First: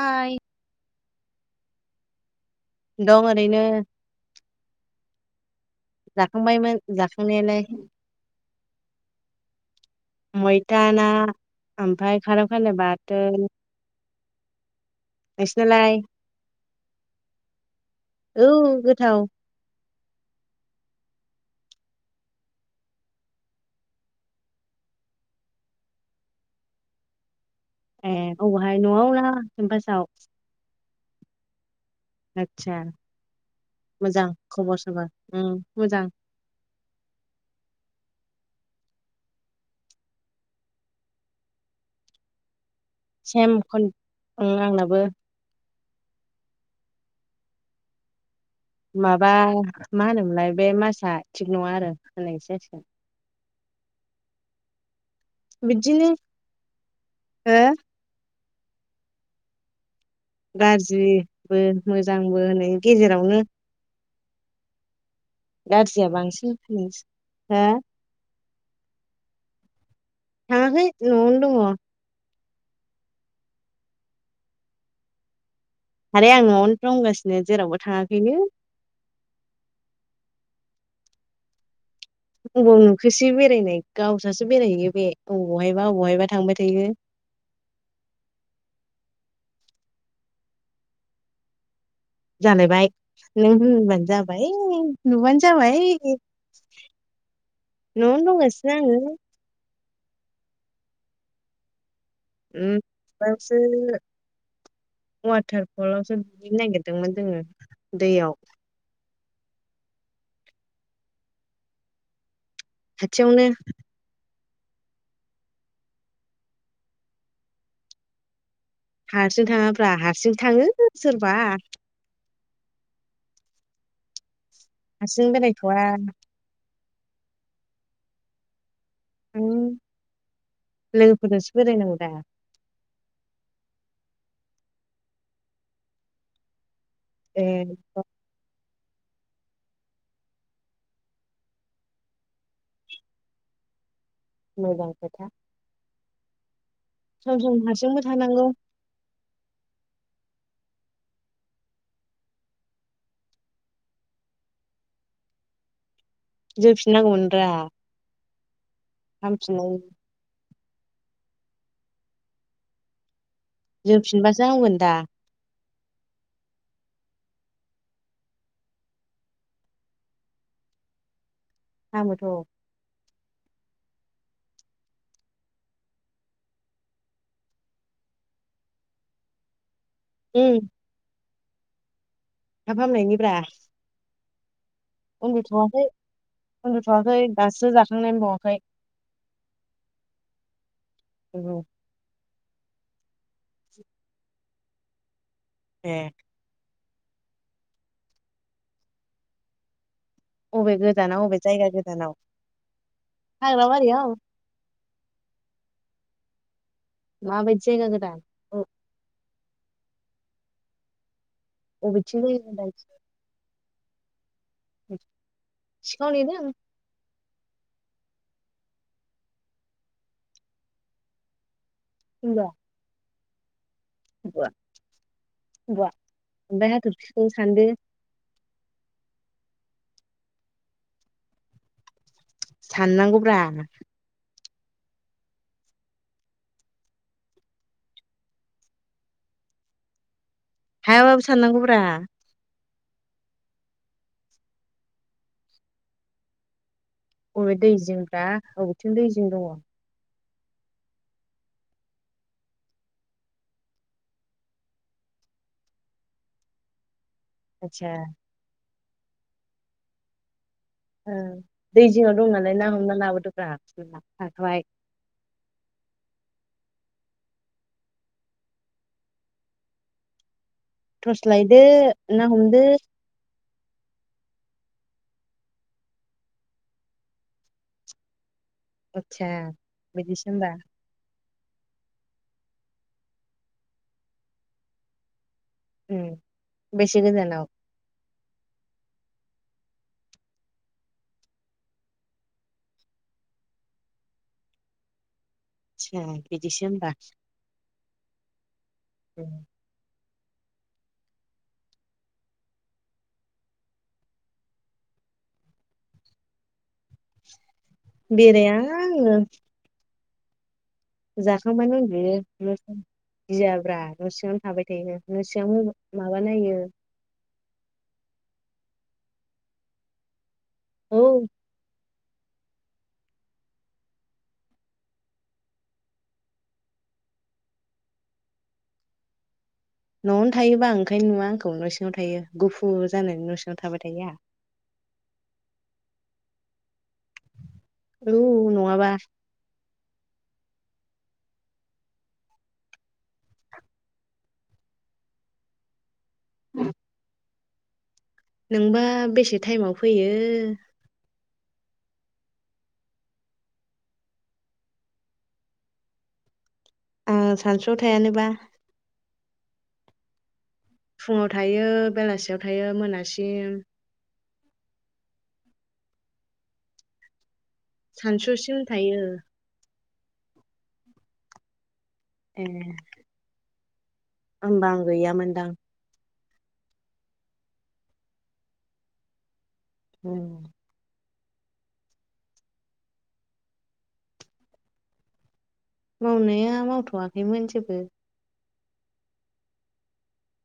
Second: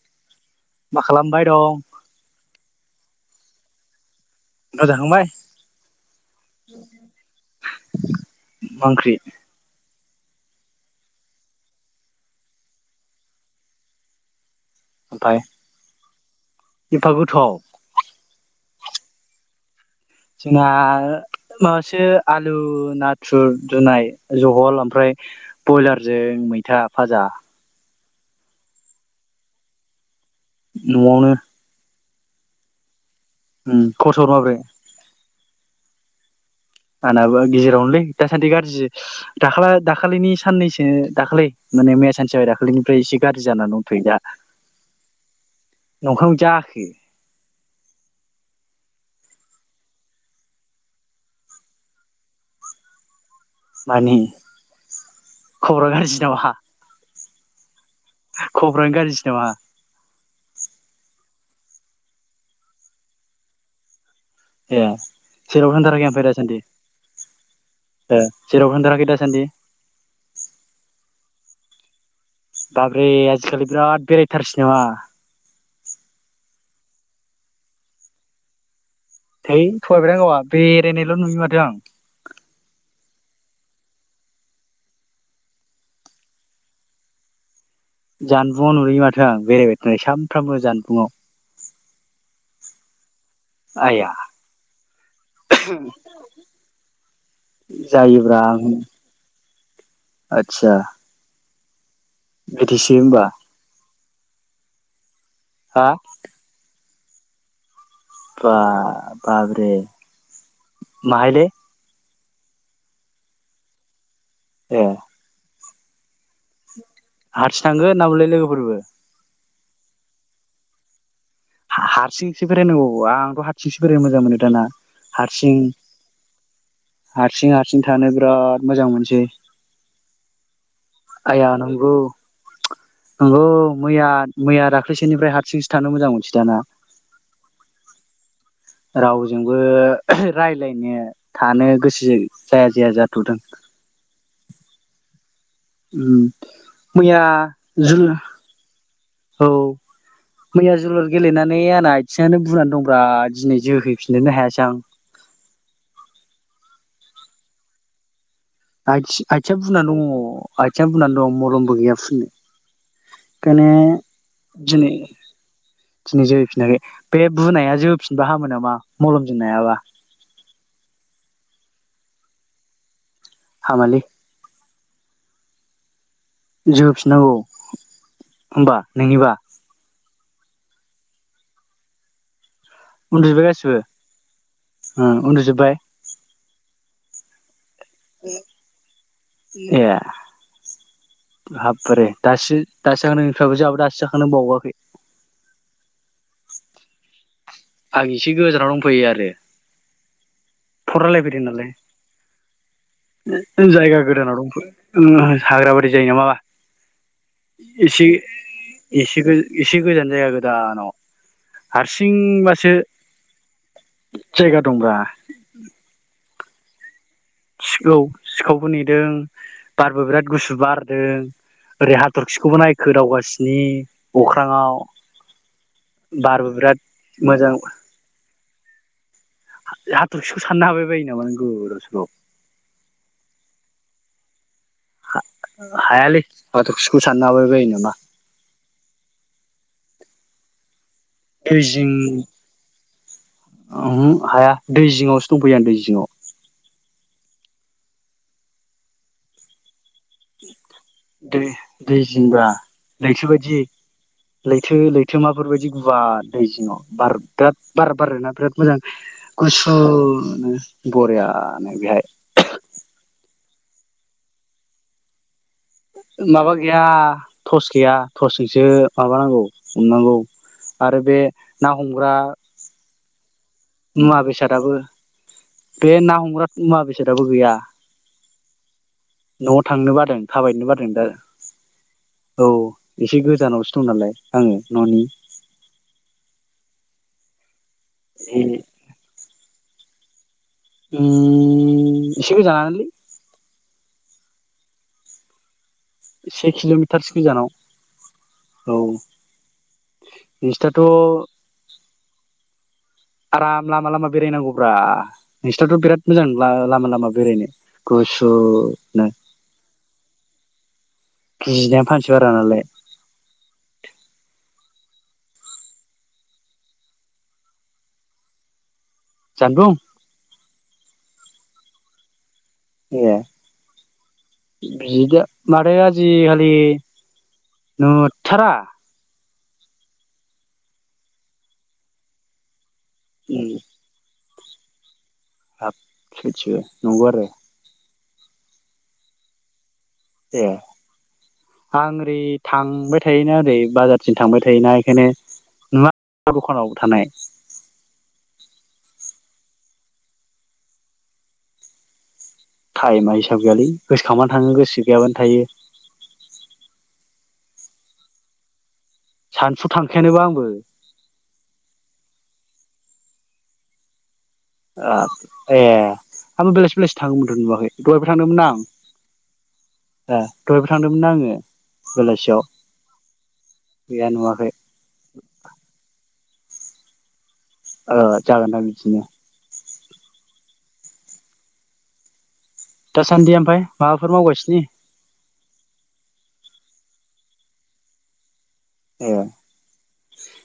आय मा खालामबाय दं? दं ओरैनो। ना जाखांबाय? जाखांबायमोन जाखांनायालाय। मा ओंख्रि मैथा ना ओमफ्राय खार खान्दाय बाथोन। नोंसिना लाय? इफा गोथाव? औ गोथाव। जोंना ओ माबासो आलु नाथुर रुनाय जहल ओमफ्राय बयलारजों मैथा भाजा। ए अबेहाय न'आव ना केमपासाव? न'आवनो। आतसा। उम खबर सबर माब्रै? उम मोजां। आंनाबो गेजेरावनोलै दासान्दि गाज्रि दाखाला दाखालिनि साननैसो दाखलै माने मैया सानसे जाबाय दाखलैनि ओमफ्राय इसे गाज्रि सेम जाना खन दंथ'यो दा। ओं आंनाबो नखां जाखो। माबा मा होनोमोनलाय बे मासा थिग नङा आरो होननायसो जासिगोन। मानि खर' बिदिनो गाज्रि नामा? हो? खबरानो गाज्रिसो नामा? गाज्रिबो मोजांबो होनै गेजेरावनो। ए जेरावबो थांथाराखै गाज्रिया ओमफ्राय बांसिन दासान्दि फैस हो? ए जेरावबो थांथाराखै दासान्दि? थाङाखै न'आव नो दङ। बाब्रै आजिखालि बिराद बेरायथारसै नामा? आरो आं न'आवनो दंगासिनो जेरावबो थाङाखै नो। धै थगायबायदां गावा बेरायनायल' नुयो माथो आं। अबाव नुखोसै बेरायनाय गावसासो बेरायहैयो बे अबेहायबा अबेहायबा थांबाय थायो। जानबुङाव नुयो माथो आं बेरायबाय थानाय सानफ्रामबो जानबुंआव। जालायबाय नों होनबानो आइया जाबाय नुबानो जाबाय नआवनो दंसो आंङो आतसा उम बांसिन न हा वाटारफलावसो दुगैनो नांगिर दों दोंमोन जोंङो बा बाबरे माहायले खाथियावनो ए हारसिं थांगोन ना बुंलाय लोगोफोरबो हारसिं थाङाब्रा हारसिं थांङो सोरबा सो बेरायनांगौ आंथ हारसिंसो बेरायनो मोजां मोनो दाना हारसिं बेरायथवा हारसिं हारसिं थानो बिराद मोजां मोनसै [inaudible] उम आइया लोगोफोरजोंसो नंगौ बेरायनांगौ दा नंगौ मैया मैया दाख्लैसोनिफ्राय हारसिंसो थानो मोजां मोनसै दाना ए रावजोंबो रायज्लायनो थानो गोसो जाया जाया जाथदों मोजां खोथा उम मैया सम सम जुल हारसिंबो थानांगौ औ मैया जोलुर गेलेनानै आंना आथिंङानो बुनानै दंब्रा दिनै जोहैफिनोनो हायासै आं हो होफिननांगौमोन नोंथाङा आखि आथिंआ बुंना दंङ आथिं बुंनानै दं मलमबो गैयाफुननो खायनो जोफिनबासो हामगोन दा दिनै दिनै जोहैफिनाखै बे बुनाया जोफिनबा हामो नामा मलमजों नायाबा हामोथ हामालै जोफिननांगौ होनबा नोंनिबा उम थाफ हामनायनिब्रा ओ उनदुजोबबाय उन्दु थवाखै दासो जाख ए ए औ हाब बारे दासो-दासो जाखांनानै बिफ्रायाबो जोंहाबो दासो जाखांनानै बावाखै ए आं एसे गोजानाव दंफैयो आरो अबे गोदानाव अबे फरायलायफैदों जायगा नालाय गोदानाव हाग्रा जायगा बारियाव गोदानाव दं हाग्राब दै जायो नामा? माबायदि जायगा एसे गोदान अ एसे गो एसे गोजान जायगा गोदानाव हारसिं अबेथिं जायगा गोदान बासो जायगा दंब्रा सिखाव [unintelligible] सिखौ सिखावबो नेदों बारबो बिराद गुसु बारदों ओरै होनबा हाथरखिखौबो नायखो दावगासिनो नि बुवा अख्राङाव बुवा बारबो ओमफ्राय बिराद हाथरखिखौ मोजां सानदो हाथरखिखौ साननो हाबाय बायो नामा नों गोदाव सोराव साननांगौब्रा हायालै हाथरखिखौ साननो हाबायबायो नामा हायाबाबो दै साननांगौब्रा जिं ओहो हाया दै जिङावसो दंफैयो आं दै जिङाव बबे दै जिंब्रा बबेथिं दै जिं दङ दै दै जिंब्रा लैथो बायदि लैथो लैथोमाफोरबायदि गुवार दै जिङाव बार बिराद आदसा बारा बारो ना बिराद मोजां गुसुनो ओं बरियानो दै बेहाय जिङाव दं नालाय ना हमना लाबोदों [unintelligible] माबा गैया थस गैया थसजोंसो माबानांगौ हमनांगौ आरो बे टस लायदो ना हमग्रा ना हमदो मुवा बेसादाबो बे ना हमग्रा मुवा बेसादाबो गैया आदसा न'आव थांनो बादों बिदिसो होमबा थाबायनो बादों दा औ एसे गोजानावसो दं नालाय आङो न'नि उम बेसे गोजानाव जिनि उम एसे गोजानानोलै आदसा से बिदिसो होमबा किल'मिटारसो गोजानाव औ उम नोंसिनाथ' आराम लामा लामा बेरायनांगौब्रा नोसिनाथ' बिराद मोजां लामा लामा बेरायनो। गुसु बेराया नो। आङो जाखांबानो उन्दुयो बारा नालाय [unintelligible] गियाब्रा न' सिङावनो थाबाय थायो। ओरैनो नसिंआव माबा नायो। जानबुं औ ए बिदि माथो आजिखालि नुथारा। न'आवनो थायोबा आं ओंखायनो नुया आंखौ न' सिङाव थायो गुफु फुर जानायनि न' उम सिङाव थाबाय थायो आंहा। हाब सयथिबो नंगौ आरो? औ नङाबा। ए आं ओरै थांबाय थायोना ओरै बाजारसिम थांबाय थायोना इखायनो नुवा दखानाव थानाय। नोंबा बेसे टाइमाव फैयो टाइमा हिसाब गैयालै गोसोखांबानो थाङो गोसो गैयाबानो थायो। ओ सानसुआव थायानोबा। सानसुआव थांखायानोबा आंबो। फुङाव थायो बेलासियाव थायो मोनासिम। ओ ए आंबो बेलासि बेलासि थाङोमोन नुवाखै दहायबो थांदोंमोन ना सानसुसिम आं। थायो ए दहायबो थांदोंमोन ना आङो बेलासियाव ए गैया नुवाखै होमबा आं गैयामोनदां। ओ जागोन दां बिदिनो। उम दासान्दि ओमफाय माबाफोर मावगासिनो? मावनाया मावथ'वाखैमोन जेबो। ए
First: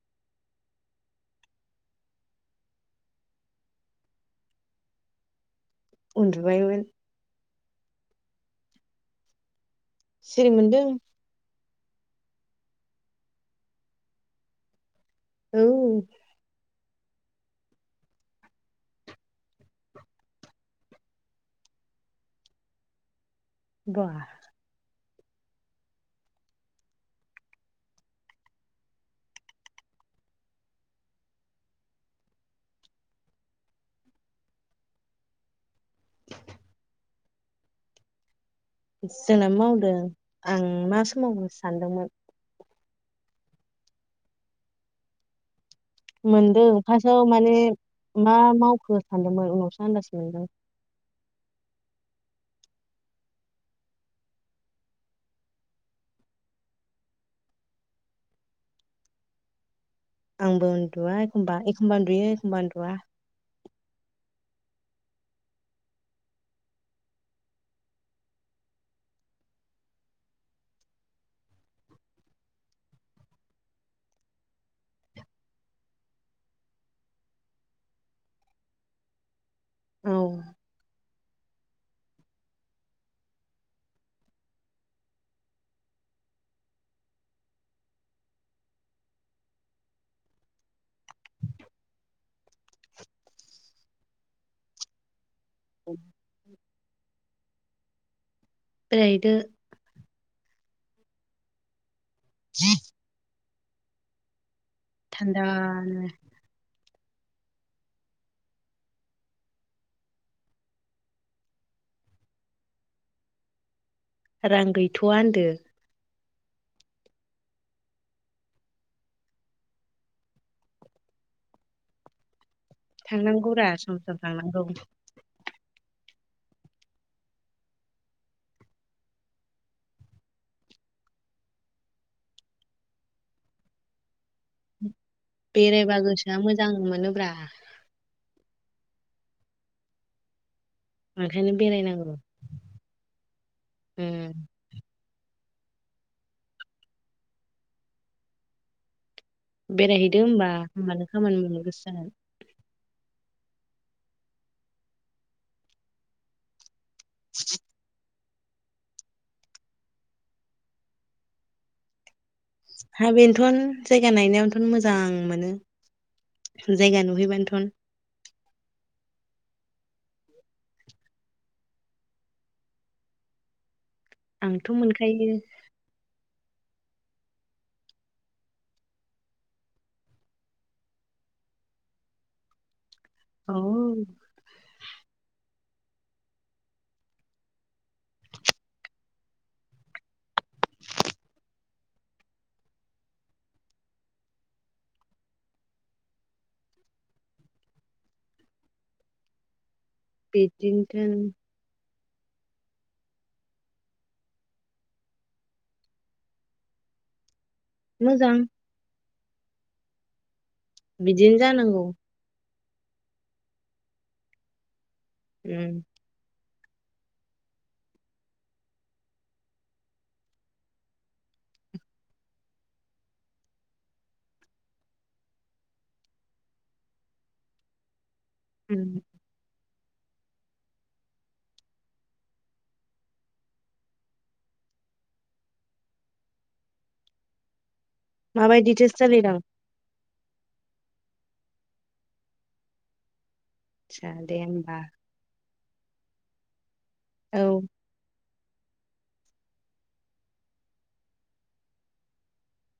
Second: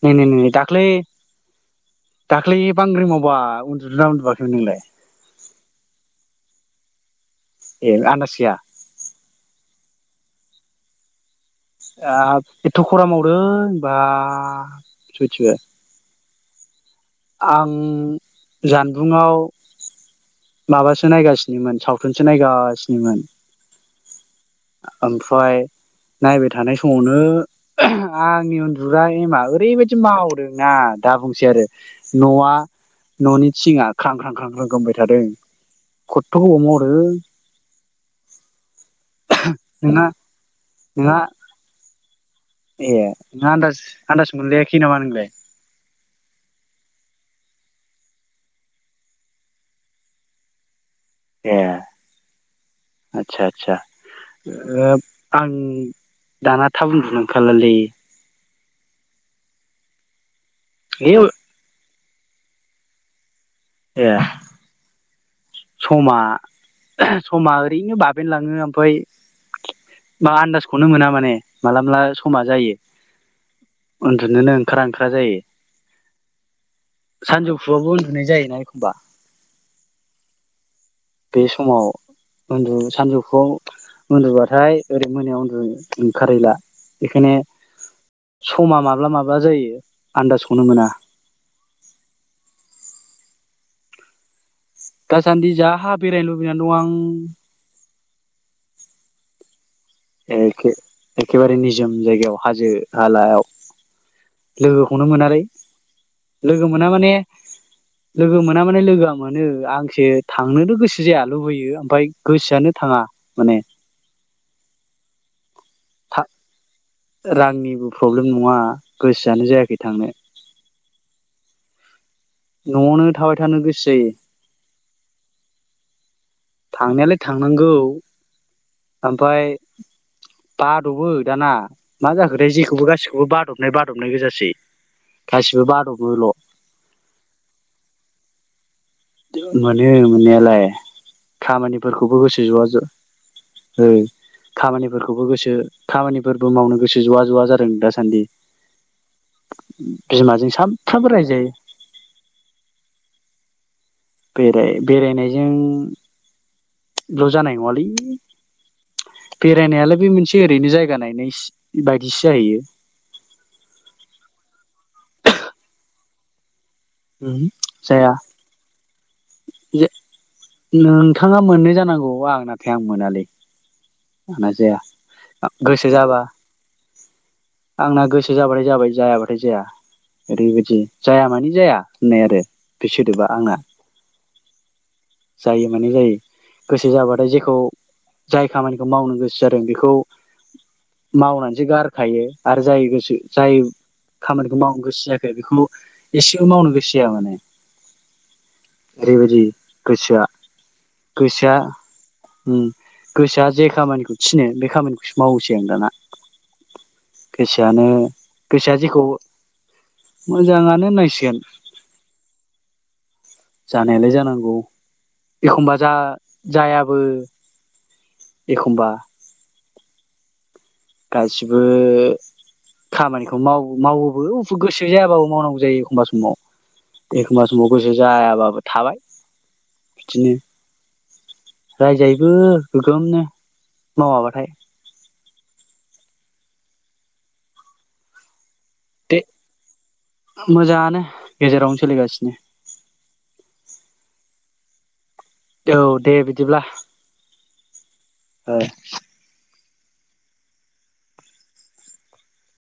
नैै नै नै नै दाख्लै दाख्लै बांग्रि मावबा उन्दुदोना उन्दुाखैमोन नोंलाय? उन्दुबायमोन। ए आनदास गैया? सिरि मोनदों। ओ एथ' खरा मावदों बाह औ आं जानबुंङाव माबासो नायगासिनोमोन सावथुनसो नायगासिनोमोन। बा ओमफ्राय नायबाय थानाय समावनो आंनि उन्दुग्रा एमा ओरैबायदि मावदोंना दा बुंसै आरो न'आ न'नि थिंङा ख्रां ख्रां ख्रां ख्रां खोमबाय थादों खथथ' गोबाव मावदों। जोंनाबो मावदों नोंहा आं मा नोंहा सोमावदोंसो सानदोंमोन। ए नोंहा आनदास आदास मोनलखै नामा नोंलाय? मोनदों फार्स्टआव माने मा मावखो सानदोंमोन उनावसो आन्दाज मोनदों। ए आस्सा आदसा ओ आं दाना थाब उन्दुनो ओंखारलालै। आंबो ए उन्दुा एखमबा एखमबा उनदुयो एखमबा एह समा समा ओरैनो बाबेनलाङो ओमफफ्राय बा आन्दासखौनो मोना माने माला माला समा जायो उन्दुनोनो ओंखारा ओंखारा जायो सानजौफुआवबो उन्दुनाय जायोना एखमबा औ बे समाव उन्दु सानजौफु उन्दुबाथाय ओरै मोनायाव उन्दु ओंखारहैला बेखायनो समा माब्ला माब्ला जायो आन्दाजखौनो मोना। दासान्दि जाहा बेरायनो लुबैनानै दं आं। बेरायहैदो? एखे एखेबारे निजोम जायगायाव हाजो हालायाव लोगोखौनो मोनालै थान्दानो लोगो मोना माने लोगो मोना माने लोगोआ मोनो आंसो थांनोथ' गोसो जाया लुबैयो ओमफ्राय गोसोआनो थाङा माने। रां गैथ'वा होनदो था रांनिबो प्रब्लेम नङा गोसोआनो जायाखै थांनो न'आवनो थाबाय थांनांगौ थानो रा गोसो सम जायो सम थांनांगौ थांनायालाय थांनांगौ ओमफाय बादबो दाना मा जाखोथाये जेखौबो गासिखौबो बादबनाय बादबनाय गोजासै गासिबो बेरायबा बादबोल' गोसोआ मोजां मोनोब्रा। मोनो मोननायालाय ओंखायनो बेरायनांगौ खामानिफोरखौबो गोसो जवा जवा उम खामानिफोरखौ खौबो गोसो खामानिफोरबो मावनो गोसो जवा ज'वा जादों दासान्दि बेरायहैदो होमबा बिमाजों होमबानो सानफ्रामबो खामानि रायजायो मोननो गोसो जागोन बेराय बेरायनायजों लजानाय नङालै बेरायनायालाय बे मोनसे ओरैनो जायगा नायनाय बायदिसो जाहैयो हा बेनोथ' जायगा नायनायावथ' मोजां मोनो जायगा नहै उमहो बान्थन जाया नोंथाङा मोननो जानांगौ आं नाथाय आं मोनालै जना आंथ' जाया मोनखायो गोसो जाबा आंना गोसो जाबाथाय जाबाय जायाबाथाय जाया ओरैबायदि जाया मानि जाया होननाय आरो बे सोदोबा औ आंना जायो माने जायो गोसो जाबाथाय जेखौ जाय खामानिखौ मावनो गोसो जादों बेखौ मावनानैसो गारखायो आरो जाय गोसो जाय खामानिखौ मावनो गोसो जाखो बेखौ एसेबो मावनो गोसो जाया माने ओरैबायदि गोसोआ बिदिनोथोन गोसोआ उ गोसोआ जे खामानिखौ थिनो बे खामानिखौसो मावोसै आं दाना गोसोआनो मोजां गोसोआ जेखौ मोजाङानो होननांसिगोन बिदिनो जानांगौ जानायालाय जानांगौ एखमबा उम जा जायाबो एखमबा गासिबो खामानिखौ माव मावोबो गोसो जायाबाबो मावनांगौ जायो एखमबा समाव एखमबा समाव गोसो जायाबाबो थाबाय बिदिनो रायजायबो गोगोमनो मावाबाथाय माबायदि जलिि दे [inaudible] र मोजाङानो गेजेरावनो सोलिगासिनो आसा दे होमबा औ दे बिदिब्ला औ औ